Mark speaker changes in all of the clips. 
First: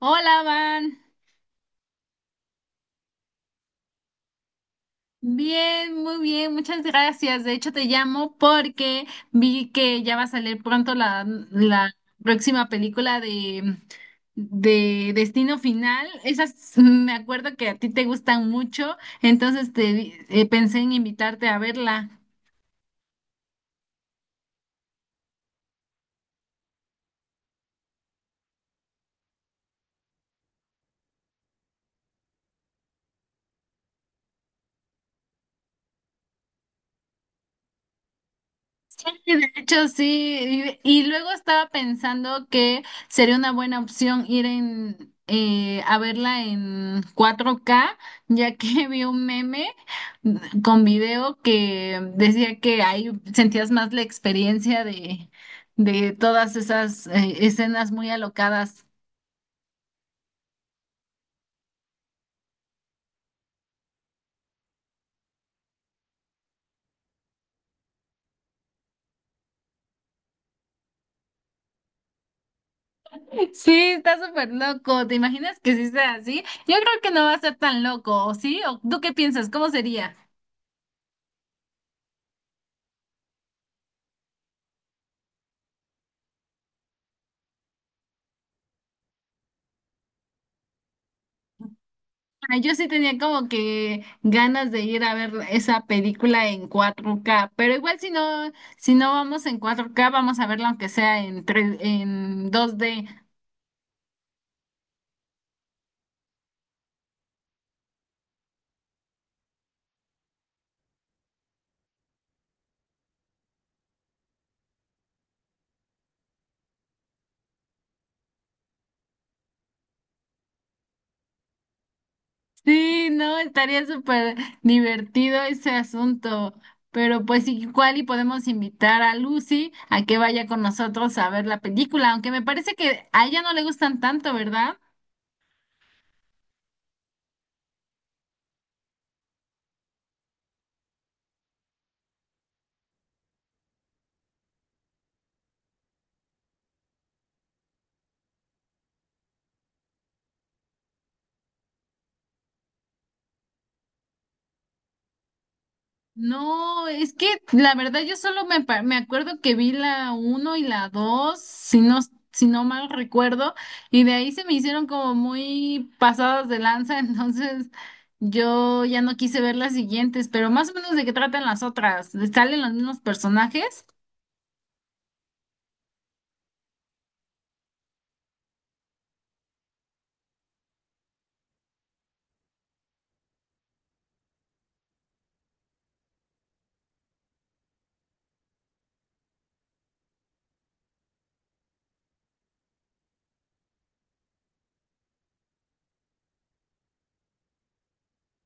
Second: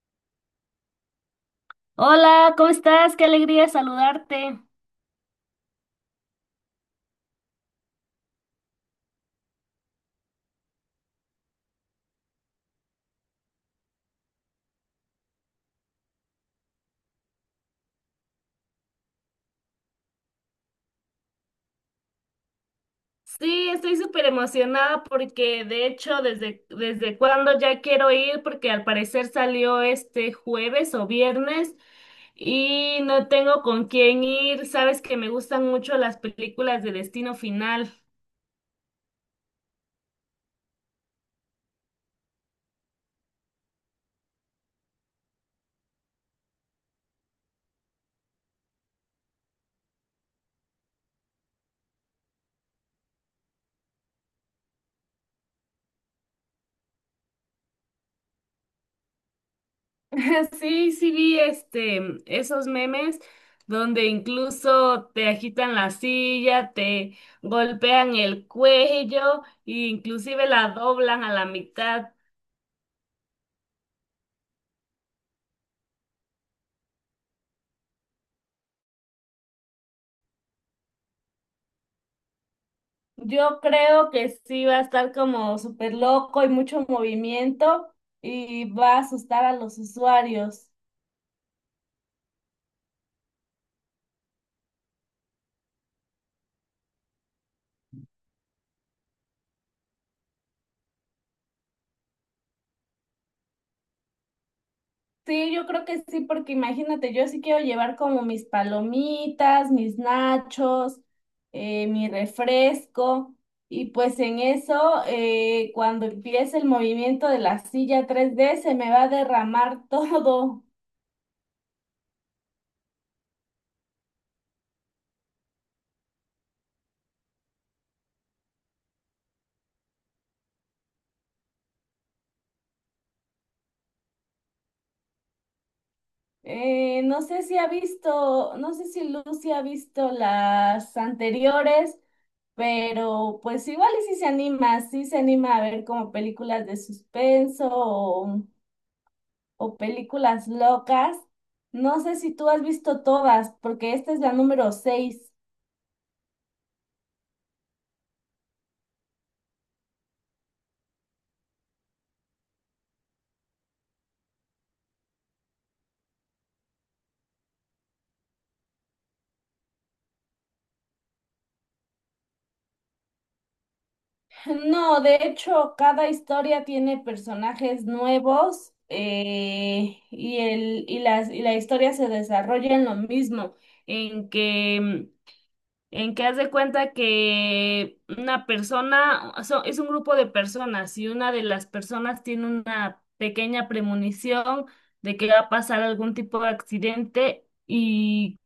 Speaker 1: Hola, Van.
Speaker 2: Hola, ¿cómo estás? Qué alegría saludarte.
Speaker 1: Bien, muy bien, muchas gracias. De hecho, te llamo porque vi que ya va a salir pronto la próxima película de Destino Final. Esas me acuerdo que a ti te gustan mucho, entonces pensé en invitarte a verla.
Speaker 2: Sí, estoy súper emocionada porque de hecho desde cuando ya quiero ir porque al parecer salió este jueves o viernes y no tengo con quién ir. Sabes que me gustan mucho las películas de Destino Final.
Speaker 1: Sí, de hecho, sí, y luego estaba pensando que sería una buena opción ir a verla en 4K, ya que vi un meme con video que decía que ahí sentías más la experiencia de todas esas escenas muy alocadas.
Speaker 2: Sí, sí vi esos memes donde incluso te agitan la silla, te golpean el cuello e inclusive la doblan a la mitad.
Speaker 1: Sí, está súper loco. ¿Te imaginas que sí sea así? Yo creo que no va a ser tan loco, ¿o sí? ¿O tú qué piensas? ¿Cómo sería?
Speaker 2: Yo creo que sí va a estar como súper loco y mucho movimiento y va a asustar a los usuarios.
Speaker 1: Ah, yo sí tenía como que ganas de ir a ver esa película en 4K, pero igual si no vamos en 4K vamos a verla aunque sea en 3 en 2D.
Speaker 2: Sí, yo creo que sí, porque imagínate, yo sí quiero llevar como mis palomitas, mis nachos, mi refresco y pues en eso, cuando empiece el movimiento de la silla 3D se me va a derramar todo.
Speaker 1: Sí, no, estaría súper divertido ese asunto, pero pues igual y podemos invitar a Lucy a que vaya con nosotros a ver la película, aunque me parece que a ella no le gustan tanto, ¿verdad?
Speaker 2: No sé si Lucy ha visto las anteriores, pero pues igual y si se anima, sí se anima a ver como películas de suspenso o películas locas. No sé si tú has visto todas, porque esta es la número 6.
Speaker 1: No, es que la verdad yo solo me acuerdo que vi la uno y la 2, si no mal recuerdo, y de ahí se me hicieron como muy pasadas de lanza, entonces yo ya no quise ver las siguientes, pero más o menos de qué tratan las otras, ¿salen los mismos personajes?
Speaker 2: No, de hecho, cada historia tiene personajes nuevos, y la historia se desarrolla en lo mismo, en que... en que haz de cuenta que una persona, o sea, es un grupo de personas y una de las personas tiene una pequeña premonición de que va a pasar algún tipo de accidente y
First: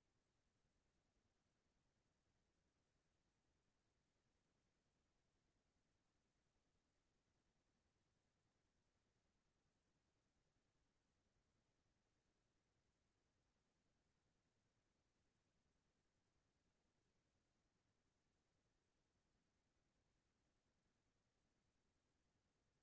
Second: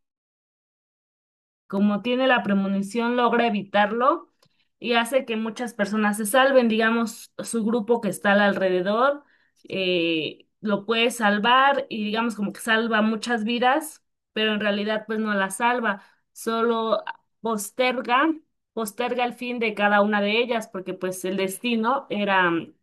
Speaker 2: como tiene la premonición, logra evitarlo y hace que muchas personas se salven, digamos, su grupo que está al alrededor, lo puede salvar y digamos como que salva muchas vidas, pero en realidad pues no las salva, solo posterga, posterga el fin de cada una de ellas, porque pues el destino era,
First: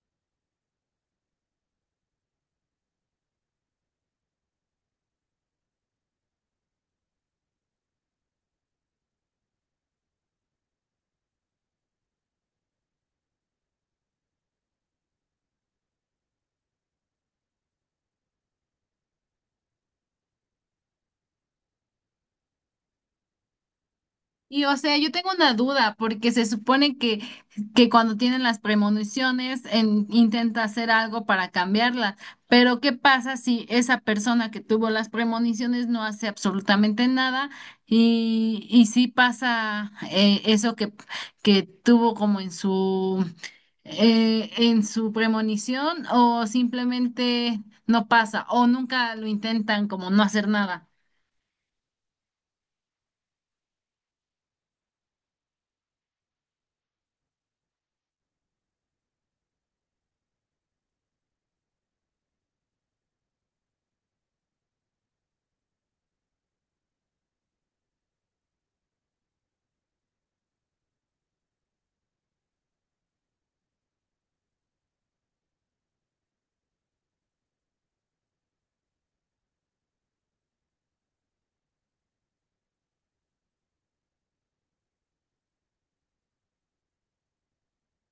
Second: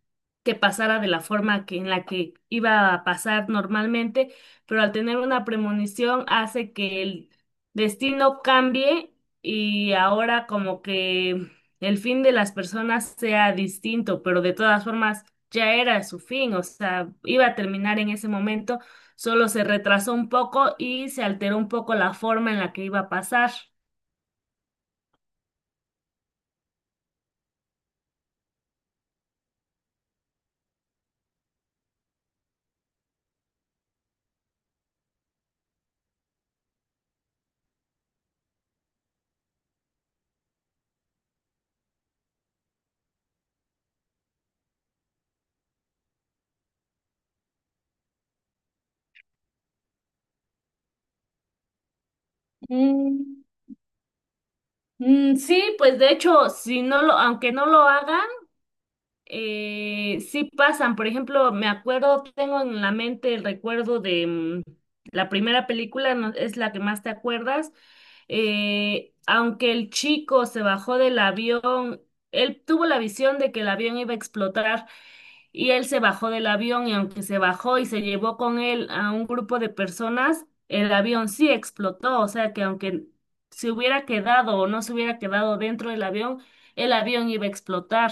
Speaker 2: que pasara de la forma que, en la que iba a pasar normalmente, pero al tener una premonición hace que el destino cambie y ahora como que el fin de las personas sea distinto, pero de todas formas ya era su fin, o sea, iba a terminar en ese momento, solo se retrasó un poco y se alteró un poco la forma en la que iba a pasar.
Speaker 1: Y o sea, yo tengo una duda, porque se supone que, cuando tienen las premoniciones intenta hacer algo para cambiarla, pero ¿qué pasa si esa persona que tuvo las premoniciones no hace absolutamente nada y sí pasa eso que tuvo como en su premonición o simplemente no pasa o nunca lo intentan como no hacer nada?
Speaker 2: Mm, mm, sí, pues de hecho, aunque no lo haga, sí pasan, por ejemplo, me acuerdo, tengo en la mente el recuerdo de, la primera película, es la que más te acuerdas, aunque el chico se bajó del avión, él tuvo la visión de que el avión iba a explotar y él se bajó del avión y aunque se bajó y se llevó con él a un grupo de personas, el avión sí explotó, o sea que aunque se hubiera quedado o no se hubiera quedado dentro del avión, el avión iba a explotar.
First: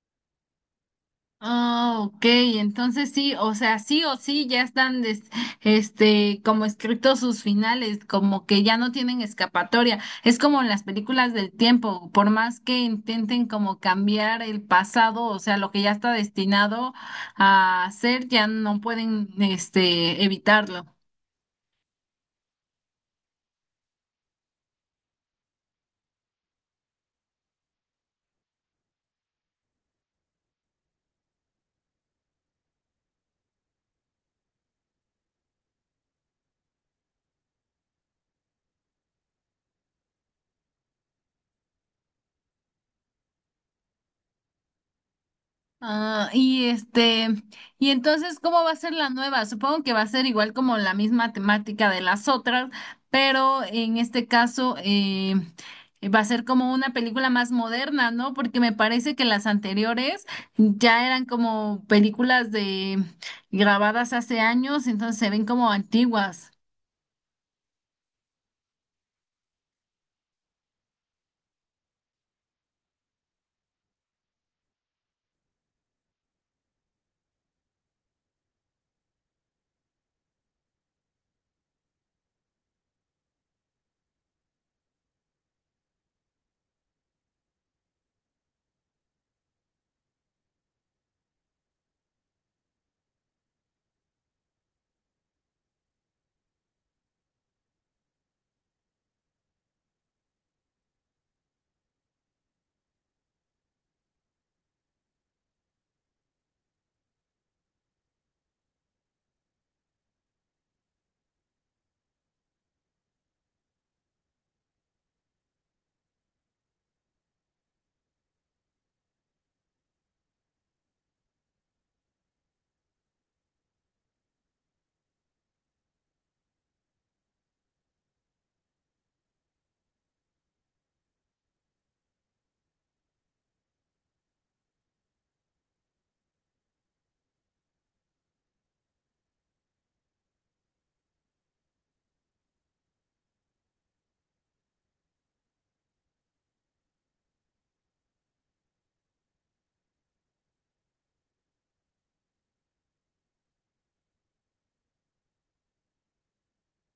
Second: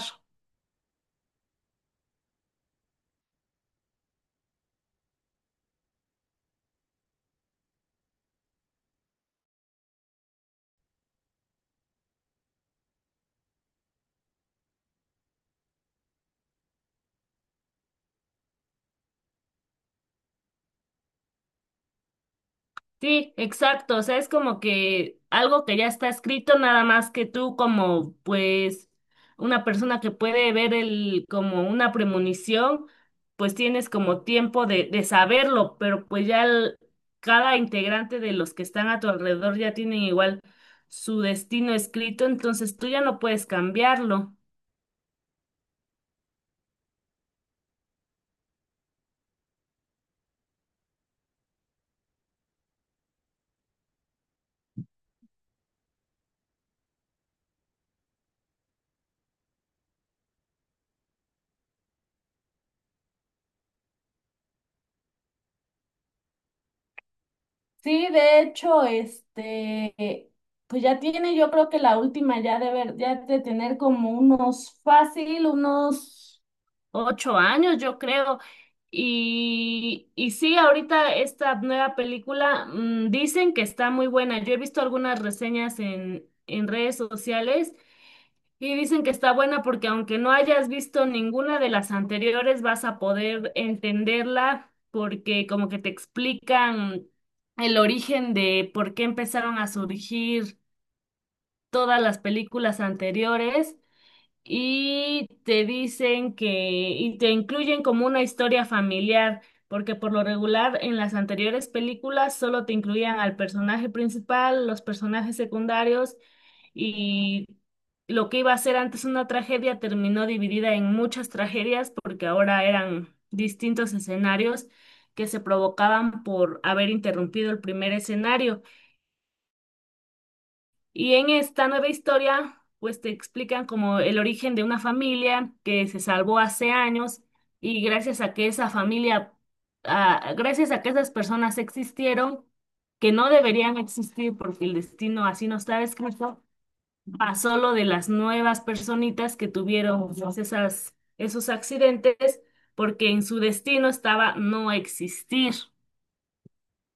Speaker 1: Ah, ok, entonces sí, o sea, sí o sí ya están este como escritos sus finales, como que ya no tienen escapatoria. Es como en las películas del tiempo, por más que intenten como cambiar el pasado, o sea, lo que ya está destinado a hacer, ya no pueden este evitarlo.
Speaker 2: Sí, exacto. O sea, es como que algo que ya está escrito, nada más que tú, como pues una persona que puede ver el como una premonición, pues tienes como tiempo de saberlo, pero pues ya cada integrante de los que están a tu alrededor ya tienen igual su destino escrito, entonces tú ya no puedes cambiarlo.
Speaker 1: Ah, y este, y entonces, ¿cómo va a ser la nueva? Supongo que va a ser igual como la misma temática de las otras, pero en este caso va a ser como una película más moderna, ¿no? Porque me parece que las anteriores ya eran como películas de grabadas hace años, entonces se ven como antiguas.
Speaker 2: Sí, de hecho, pues ya tiene, yo creo que la última ya de ver, ya de tener como unos 8 años, yo creo. Y sí, ahorita esta nueva película, dicen que está muy buena. Yo he visto algunas reseñas en redes sociales y dicen que está buena porque aunque no hayas visto ninguna de las anteriores, vas a poder entenderla porque como que te explican el origen de por qué empezaron a surgir todas las películas anteriores y te incluyen como una historia familiar, porque por lo regular en las anteriores películas solo te incluían al personaje principal, los personajes secundarios, y lo que iba a ser antes una tragedia terminó dividida en muchas tragedias porque ahora eran distintos escenarios que se provocaban por haber interrumpido el primer escenario. Y en esta nueva historia, pues te explican como el origen de una familia que se salvó hace años y gracias a que esas personas existieron, que no deberían existir porque el destino así no estaba escrito, pasó lo de las nuevas personitas que tuvieron, pues, esos accidentes porque en su destino estaba no existir.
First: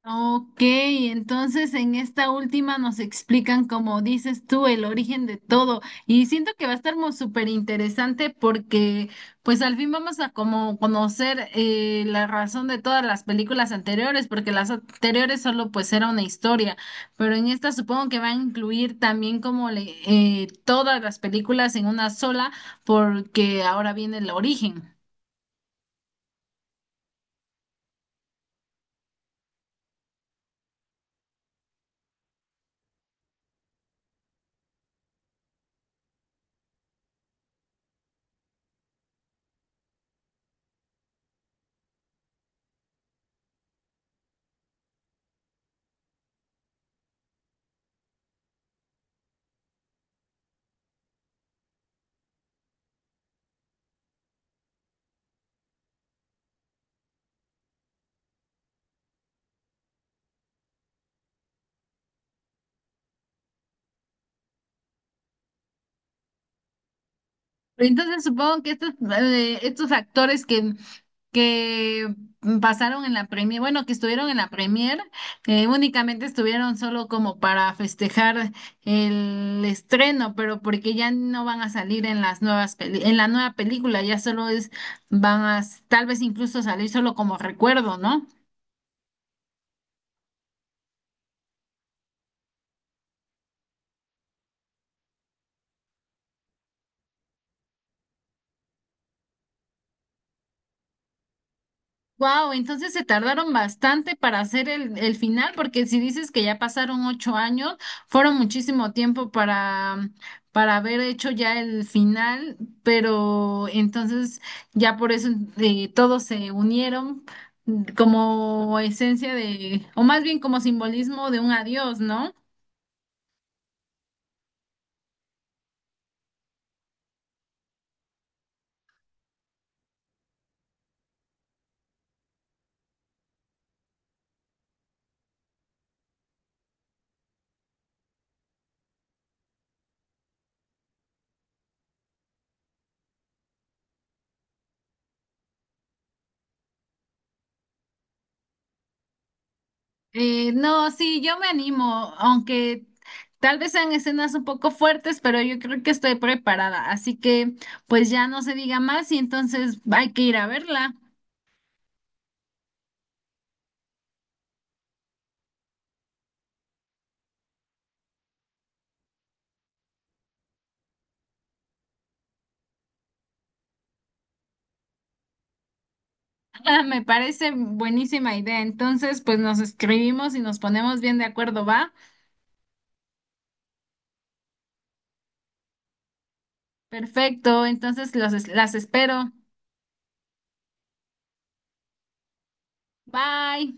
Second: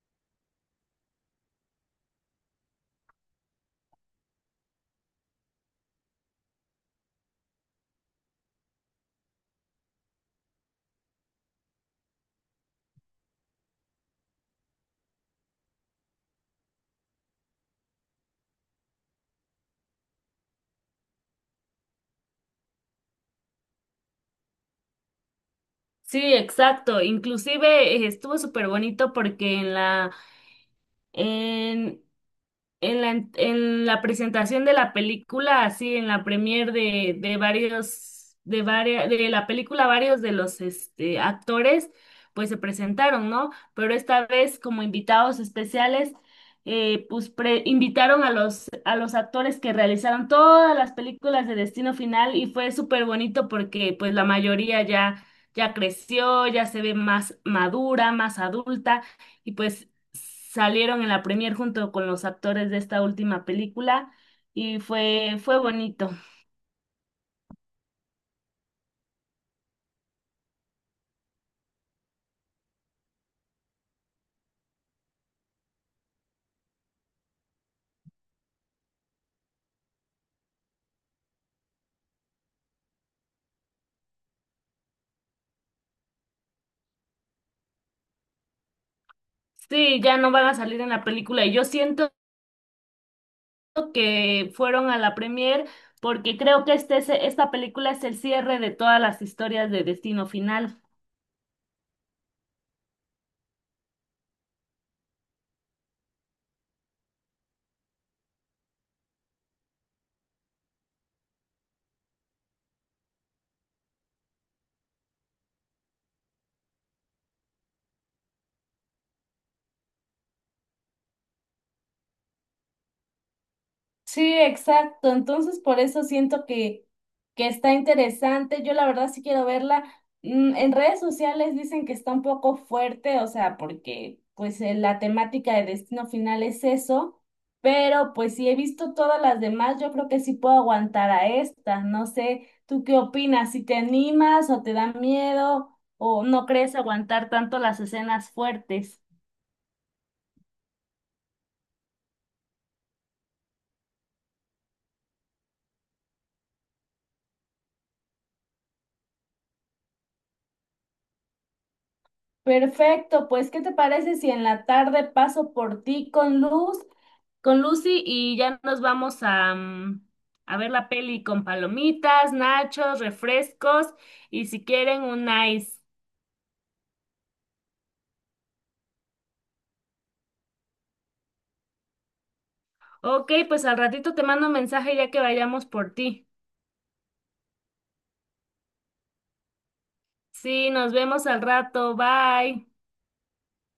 Speaker 1: Ok, entonces en esta última nos explican, como dices tú, el origen de todo. Y siento que va a estar muy súper interesante porque pues al fin vamos a como conocer la razón de todas las películas anteriores, porque las anteriores solo pues era una historia, pero en esta supongo que va a incluir también como todas las películas en una sola porque ahora viene el origen.
Speaker 2: Sí, exacto. Inclusive, estuvo súper bonito porque En, en la presentación de la película, así en la premier de de varias, de la película, varios de los, actores, pues se presentaron, ¿no? Pero esta vez, como invitados especiales, pues invitaron a los actores que realizaron todas las películas de Destino Final y fue súper bonito porque pues la mayoría ya creció, ya se ve más madura, más adulta. Y pues salieron en la premier junto con los actores de esta última película y fue bonito.
Speaker 1: Entonces supongo que estos actores que, pasaron en la premier, bueno, que estuvieron en la premier, únicamente estuvieron solo como para festejar el estreno, pero porque ya no van a salir en las en la nueva película, ya solo es, tal vez incluso salir solo como recuerdo, ¿no?
Speaker 2: Sí, ya no van a salir en la película y yo siento que fueron a la premier porque creo que esta película es el cierre de todas las historias de Destino Final.
Speaker 1: Wow, entonces se tardaron bastante para hacer el final, porque si dices que ya pasaron 8 años, fueron muchísimo tiempo para haber hecho ya el final, pero entonces ya por eso todos se unieron como esencia de, o más bien como simbolismo de un adiós, ¿no?
Speaker 2: Sí, exacto. Entonces, por eso siento que está interesante. Yo la verdad sí quiero verla. En redes sociales dicen que está un poco fuerte, o sea, porque pues, la temática de Destino Final es eso, pero pues si he visto todas las demás, yo creo que sí puedo aguantar a esta. No sé, ¿tú qué opinas? ¿Si te animas o te da miedo o no crees aguantar tanto las escenas fuertes?
Speaker 1: No, sí, yo me animo, aunque tal vez sean escenas un poco fuertes, pero yo creo que estoy preparada, así que pues ya no se diga más y entonces hay que ir a verla.
Speaker 2: Perfecto, pues ¿qué te parece si en la tarde paso por ti con luz? Con Lucy y ya nos vamos a ver la peli con palomitas, nachos, refrescos y si quieren un ice.
Speaker 1: Me parece buenísima idea, entonces pues nos escribimos y nos ponemos bien de acuerdo, ¿va?
Speaker 2: Ok, pues al ratito te mando un mensaje ya que vayamos por ti.
Speaker 1: Perfecto, entonces las espero.
Speaker 2: Sí, nos vemos al rato. Bye.
Speaker 1: Bye.